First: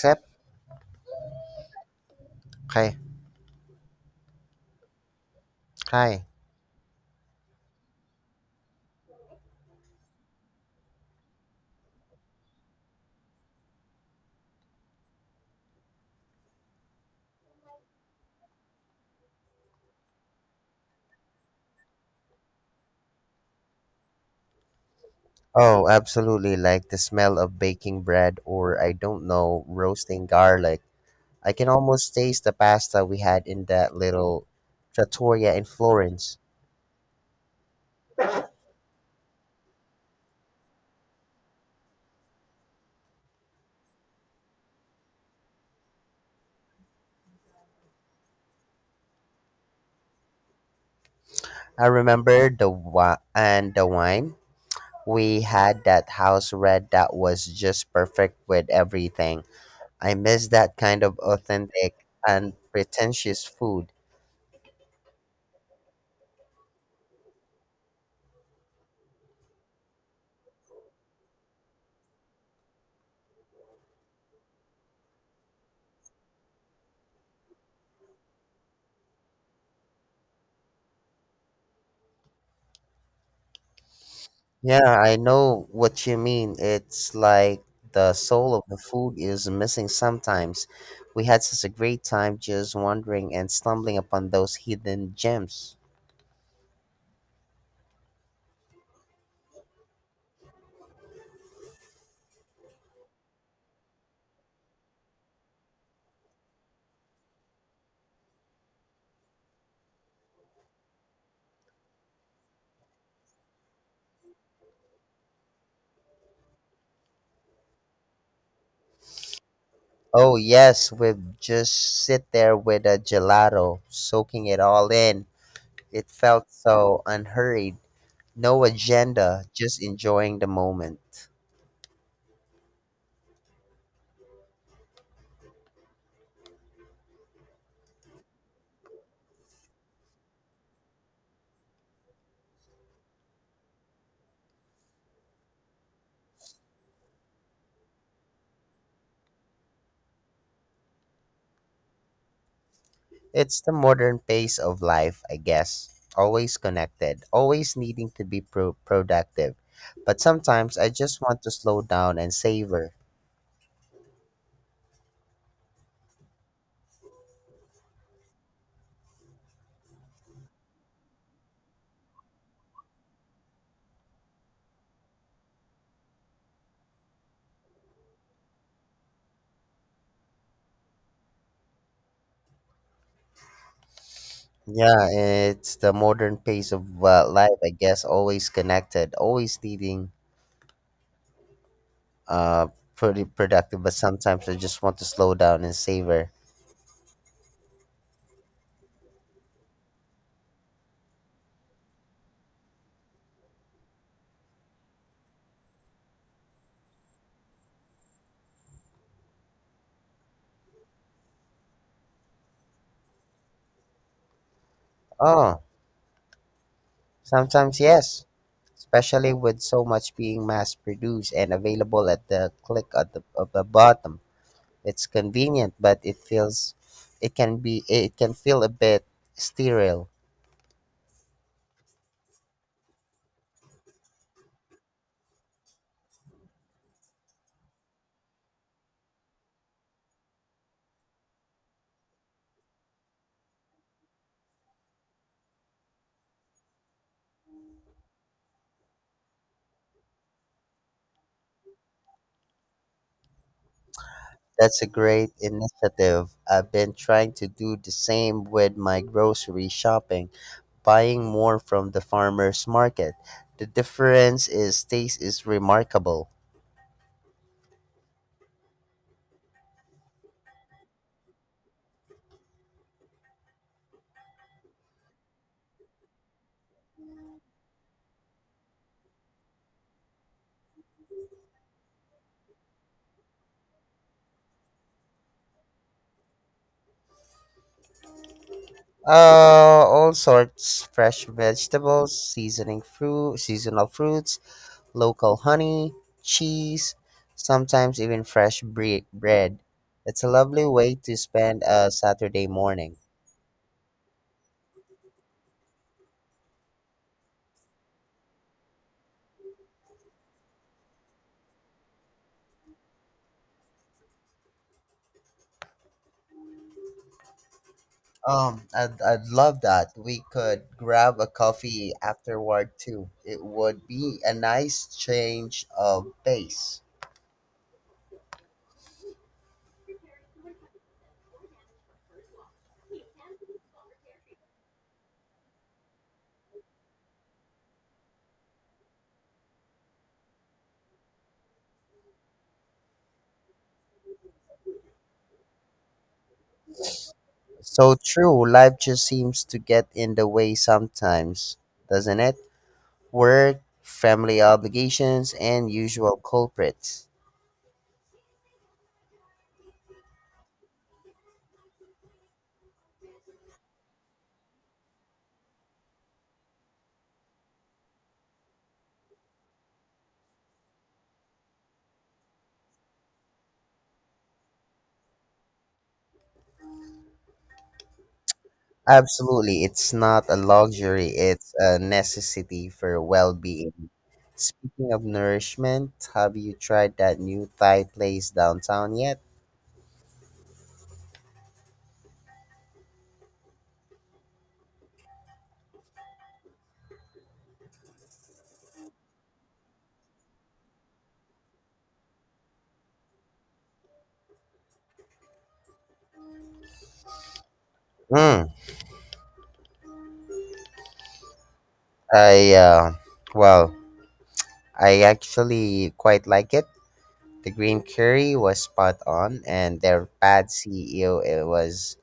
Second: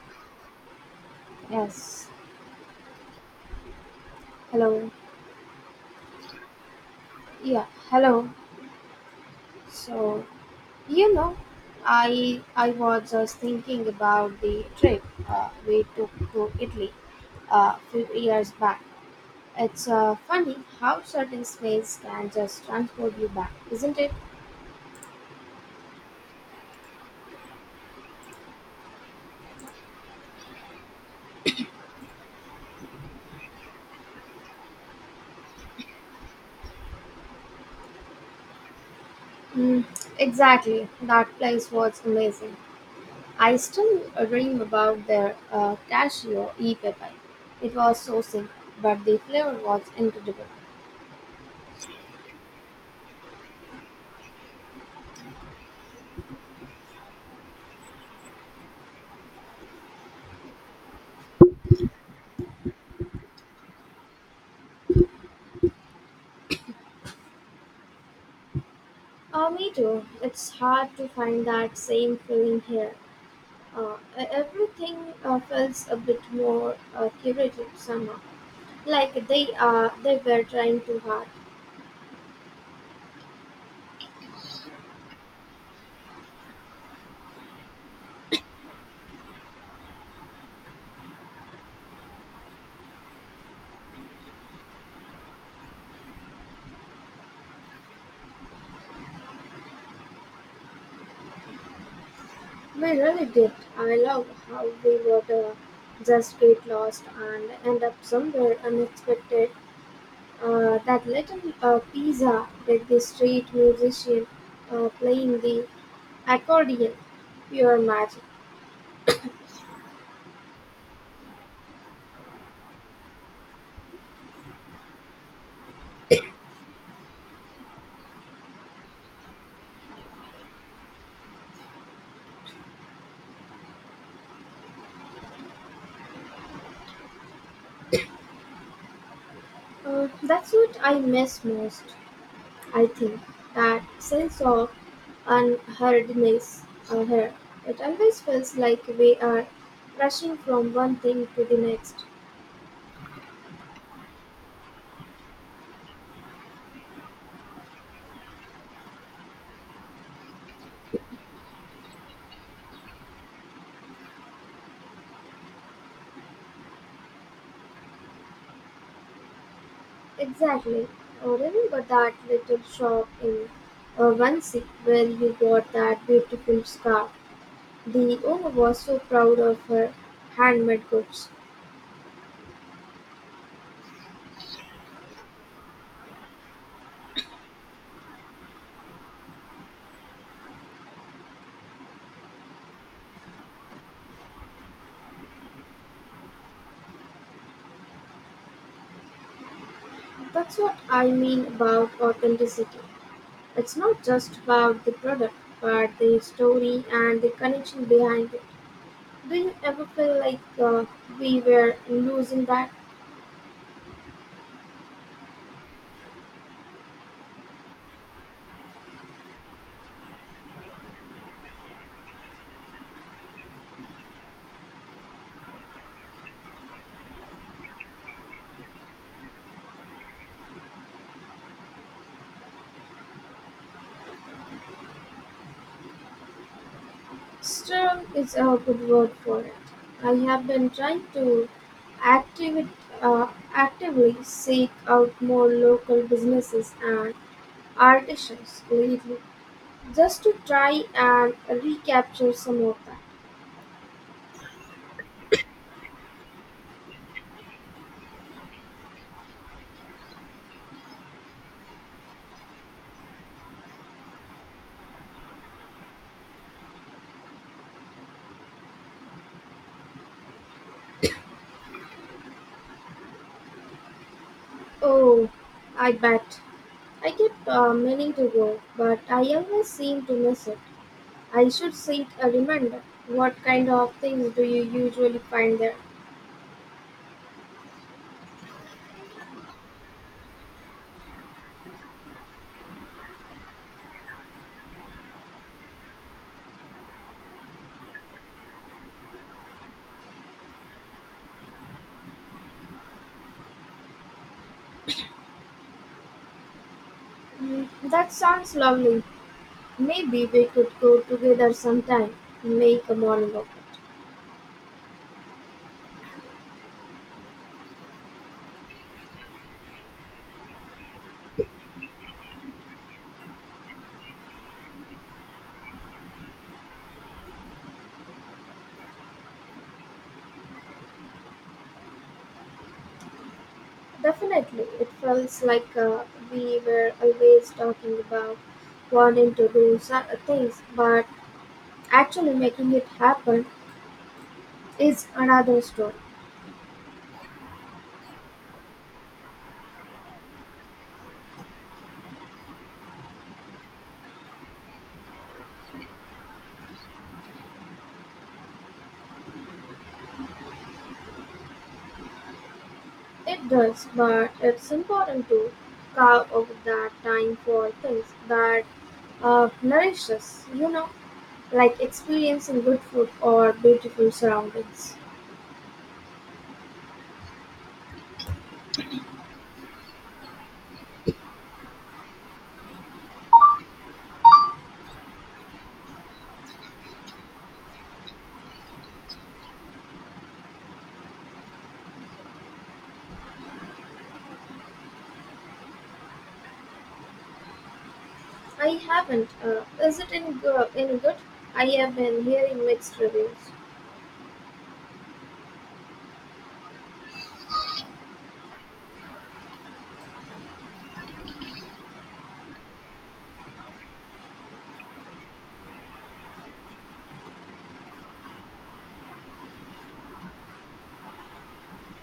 Except Yes. cry. Hello. Cry. Yeah. Hello. So, you know, I I was just thinking about the trip we took to Italy a few years back. It's funny how certain space can just transport you back, isn't it? Oh, absolutely. Like the smell of baking bread or, I don't know, roasting garlic. I can almost taste the pasta we had in that little trattoria in Florence. Mm, exactly. That place was amazing. I still dream about their cashew e pepe. It was so simple, but the flavor was incredible. I remember and the wine. We had that house red that was just perfect with everything. I miss that kind of authentic and pretentious food. Me too. It's hard to find that same feeling here. Everything feels a bit more curated somehow. Like they were trying too hard. Yeah, I know what you mean. It's like the soul of the food is missing sometimes. We had such a great time just wandering and stumbling upon those hidden gems. We really did. I love how we would just get lost and end up somewhere unexpected. That little pizza with the street musician playing the accordion, pure magic. Oh, yes, we'd just sit there with a gelato, soaking it all in. It felt so unhurried, no agenda, just enjoying the moment. That's what I miss most. I think that sense of unhurriedness here. It always feels like we are rushing from one thing to the next. It's the modern pace of life, I guess. Always connected, always needing to be productive. But sometimes I just want to slow down and savor. Exactly. Or remember that little shop in Wansi where you got that beautiful scarf. The owner was so proud of her handmade goods. Yeah, it's the modern pace of life, I guess. Always connected, always needing uh pretty productive, but sometimes I just want to slow down and savor. That's what I mean about authenticity. It's not just about the product, but the story and the connection behind it. Do you ever feel like we were losing that? Oh, sometimes yes, especially with so much being mass produced and available at the of the bottom. It's convenient, but it can feel a bit sterile. Strong is a good word for it. I have been trying to active, uh, actively seek out more local businesses and artisans lately just to try and recapture some of that. That's a great initiative. I've been trying to do the same with my grocery shopping, buying more from the farmers market. The difference is taste is remarkable. Oh, I bet. I keep meaning to go, but I always seem to miss it. I should send a reminder. What kind of things do you usually find there? All sorts fresh vegetables, seasonal fruits, local honey, cheese, sometimes even fresh bread. It's a lovely way to spend a Saturday morning. Mm, that sounds lovely. Maybe we could go together sometime and make a morning of it. I'd love that. We could grab a coffee afterward too. It would be a nice change of pace. Definitely. It feels like we were always talking about wanting to do some things, but actually making it happen is another story. So true. Life just seems to get in the way sometimes, doesn't it? Work, family obligations, and usual culprits. It does, but it's important to carve out that time for things that nourish us, you know, like experiencing good food or beautiful surroundings. Absolutely. It's not a luxury, it's a necessity for well being. Speaking of nourishment, have you tried that new Thai place downtown yet? I haven't. Is it any good? I have been hearing mixed reviews. Mm, I, uh, well, I actually quite like it. The green curry was spot on, and their pad see ew, it was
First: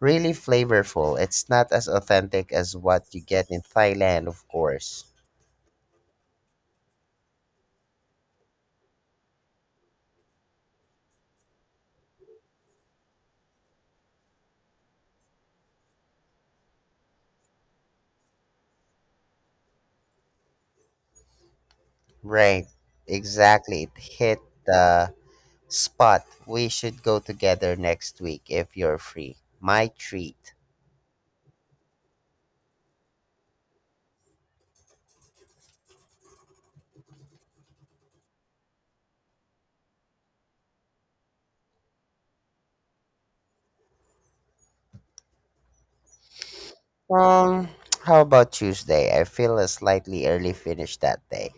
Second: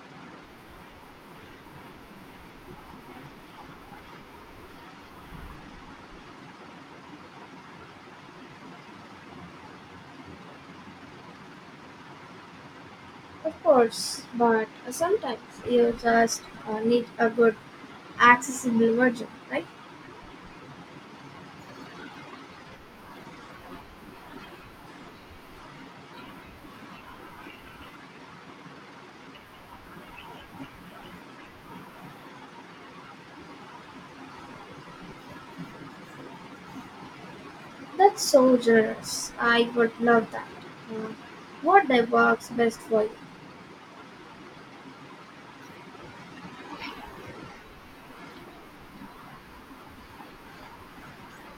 really flavorful. It's not as authentic as what you get in Thailand, of course. Of course, but sometimes you just need a good, accessible version, right? Right, exactly. It hit the spot. We should go together next week if you're free. My treat. That's so generous. I would love that. Uh, what day works best for you? Um, how about Tuesday? I feel a slightly early finish that day.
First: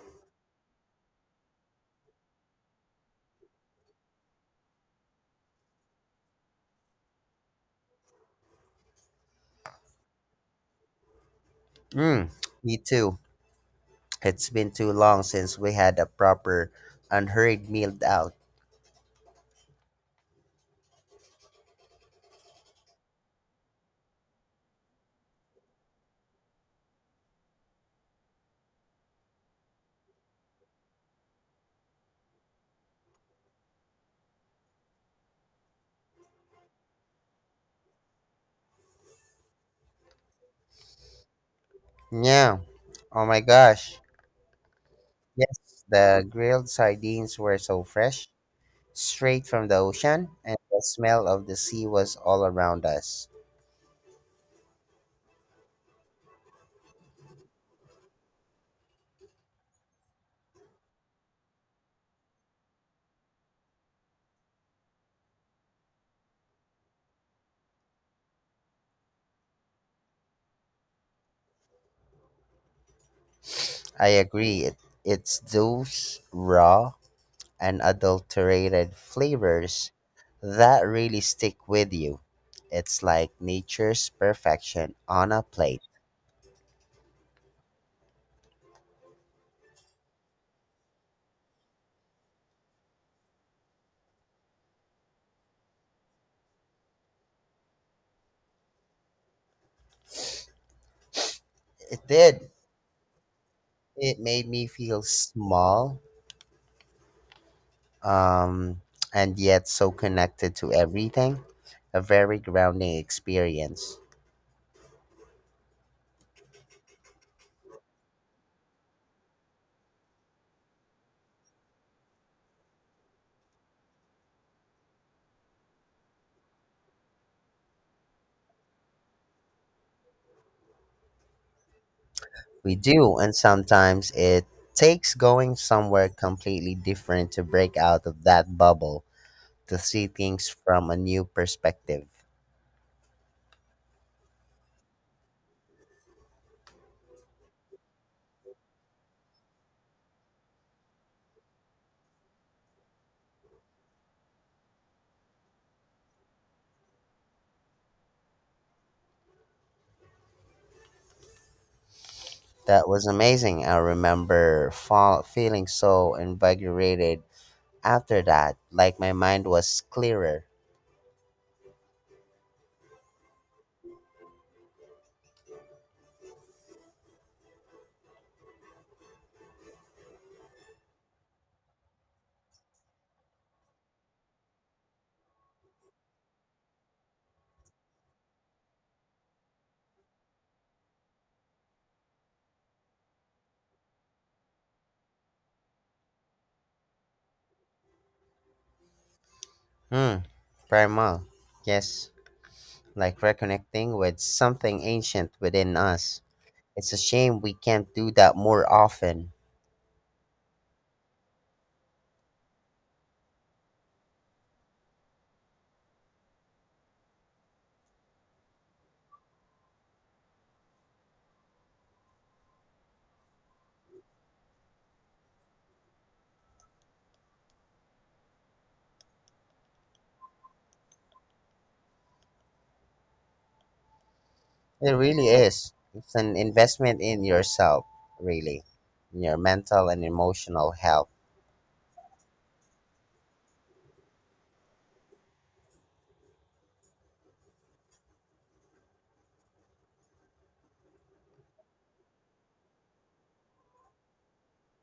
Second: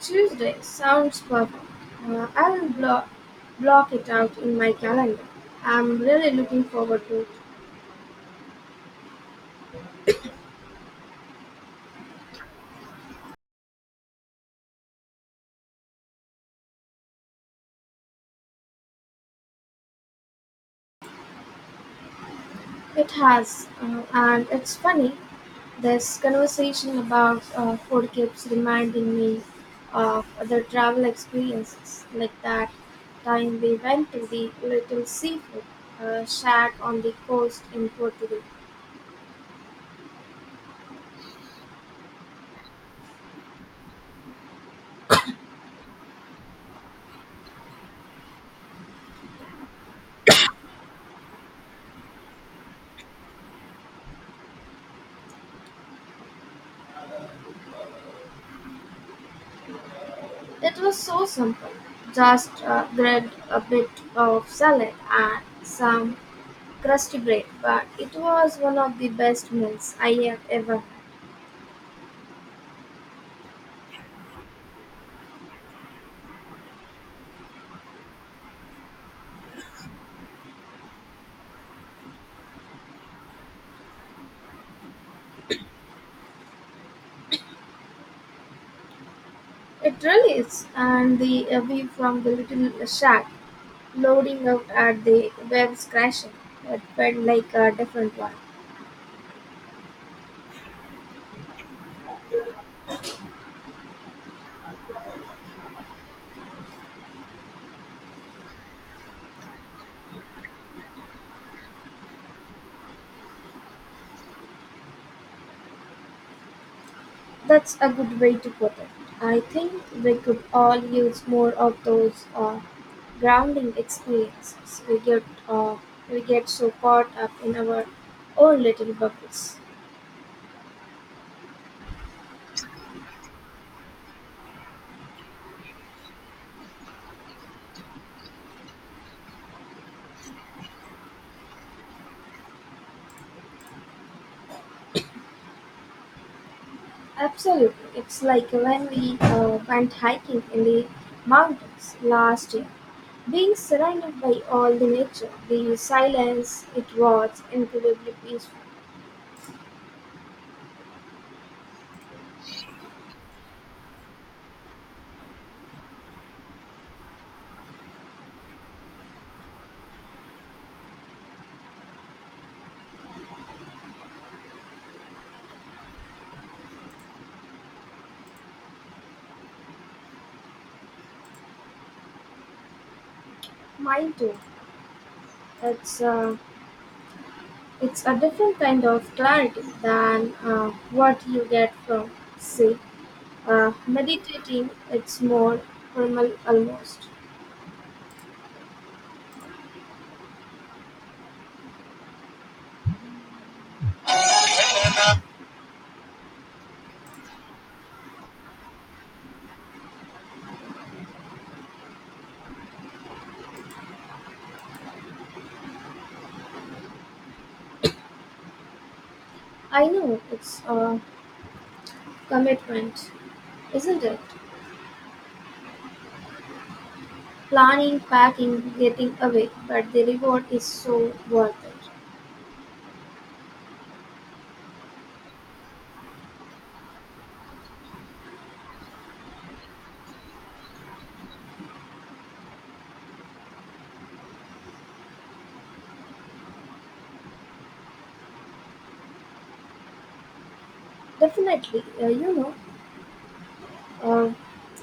Tuesday sounds perfect. I'll block it out in my calendar. I'm really looking forward to it. Mm, me too. It's been too long since we had a proper, unhurried meal out. It has, and it's funny. This conversation about food keeps reminding me of other travel experiences, like that time we went to the little seafood shack on the coast in Portugal. Yeah. Oh my gosh. Yes, the grilled sardines were so fresh, straight from the ocean, and the smell of the sea was all around us. It was so simple, just grabbed a bit of salad and some crusty bread, but it was one of the best meals I have ever had. I agree. It's those raw and adulterated flavors that really stick with you. It's like nature's perfection on a plate. It really is, and the view from the little shack loading out at the web's crashing. It felt like a different one. It did. It made me feel small um, and yet so connected to everything. A very grounding experience. That's a good way to put it. I think we could all use more of those grounding experiences. Uh, we get so caught up in our own little bubbles. We do, and sometimes it takes going somewhere completely different to break out of that bubble to see things from a new perspective. Absolutely, it's like when we went hiking in the mountains last year. Being surrounded by all the nature, the silence, it was incredibly peaceful. That was amazing. I remember feeling so invigorated after that, like my mind was clearer. Mine too. It's uh, it's a different kind of clarity than what you get from, say, meditating. It's more formal almost. Hmm, primal. Yes, like reconnecting with something ancient within us. It's a shame we can't do that more often. I know it's a commitment, isn't it? Planning, packing, getting away, but the reward is so worth it. It really is. It's an investment in yourself, really, in your mental and emotional health. Definitely, uh,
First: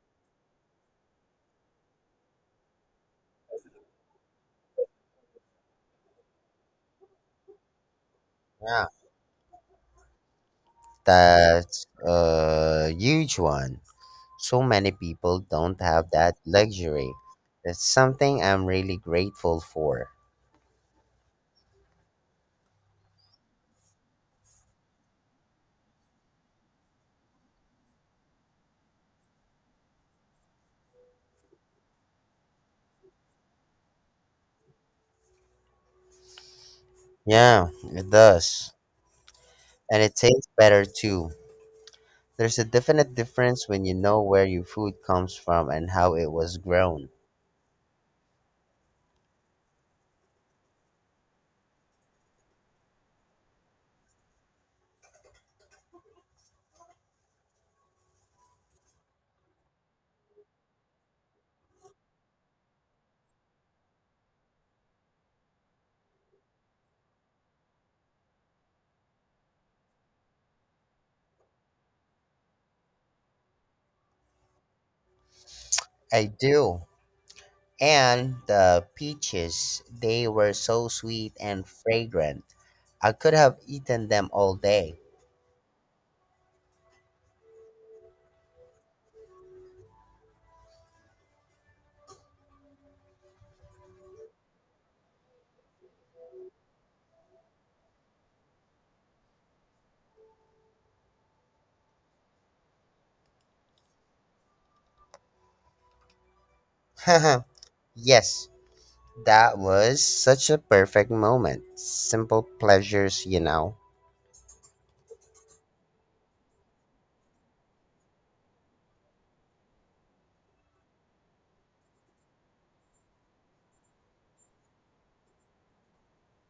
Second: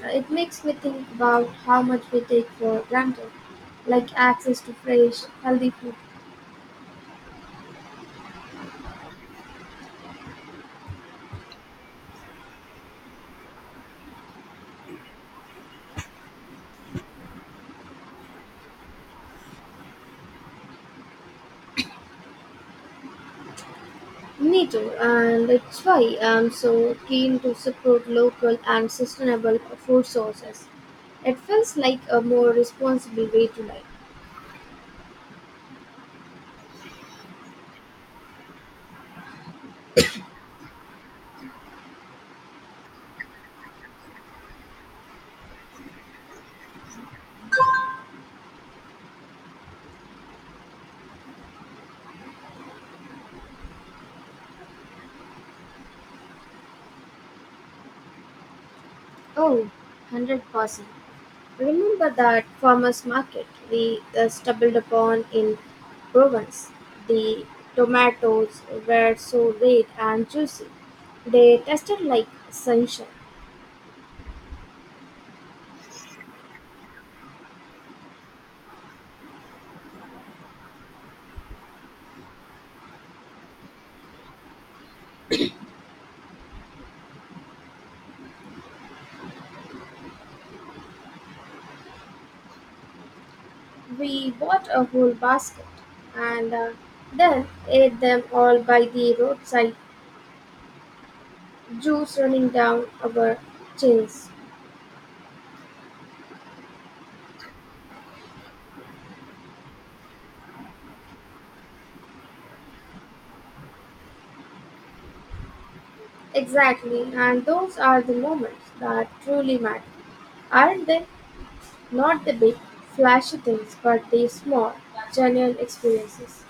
it makes me think about how much we take for granted, like access to fresh, healthy food. Yeah, that's a huge one. So many people don't have that luxury. That's something I'm really grateful for. Me too, and it's why I'm so keen to support local and sustainable food sources. It feels like a more responsible way to life. Yeah, it does. And it tastes better too. There's a definite difference when you know where your food comes from and how it was grown. Oh, 100%. Remember that farmers market we stumbled upon in Provence. The tomatoes were so red and juicy. They tasted like sunshine. I do. And the peaches, they were so sweet and fragrant. I could have eaten them all day. We bought a whole basket and then ate them all by the roadside, juice running down our chins. Yes, that was such a perfect moment. Simple pleasures, you know. Exactly, and those are the moments that truly matter, aren't they? Not the big, flashy things, but the small, genuine experiences.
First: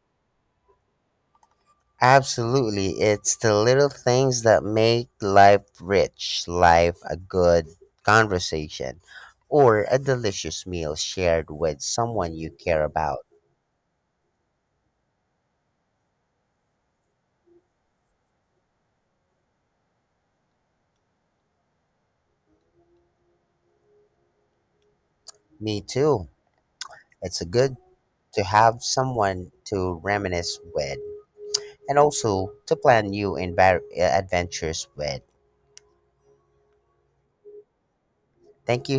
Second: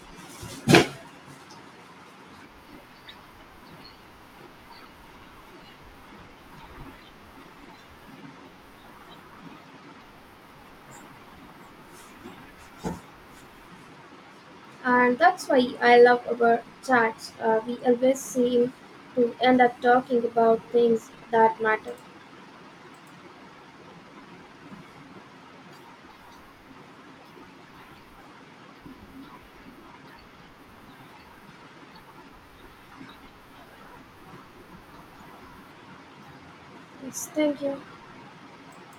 Absolutely. It's the little things that make life rich, life a good conversation, or a delicious meal shared with someone you care about. And that's why I love our chats. We always seem to end up talking about things that matter. Me too. It's good to have someone to reminisce with and also to plan adventures with. Yes, thank you. Thank you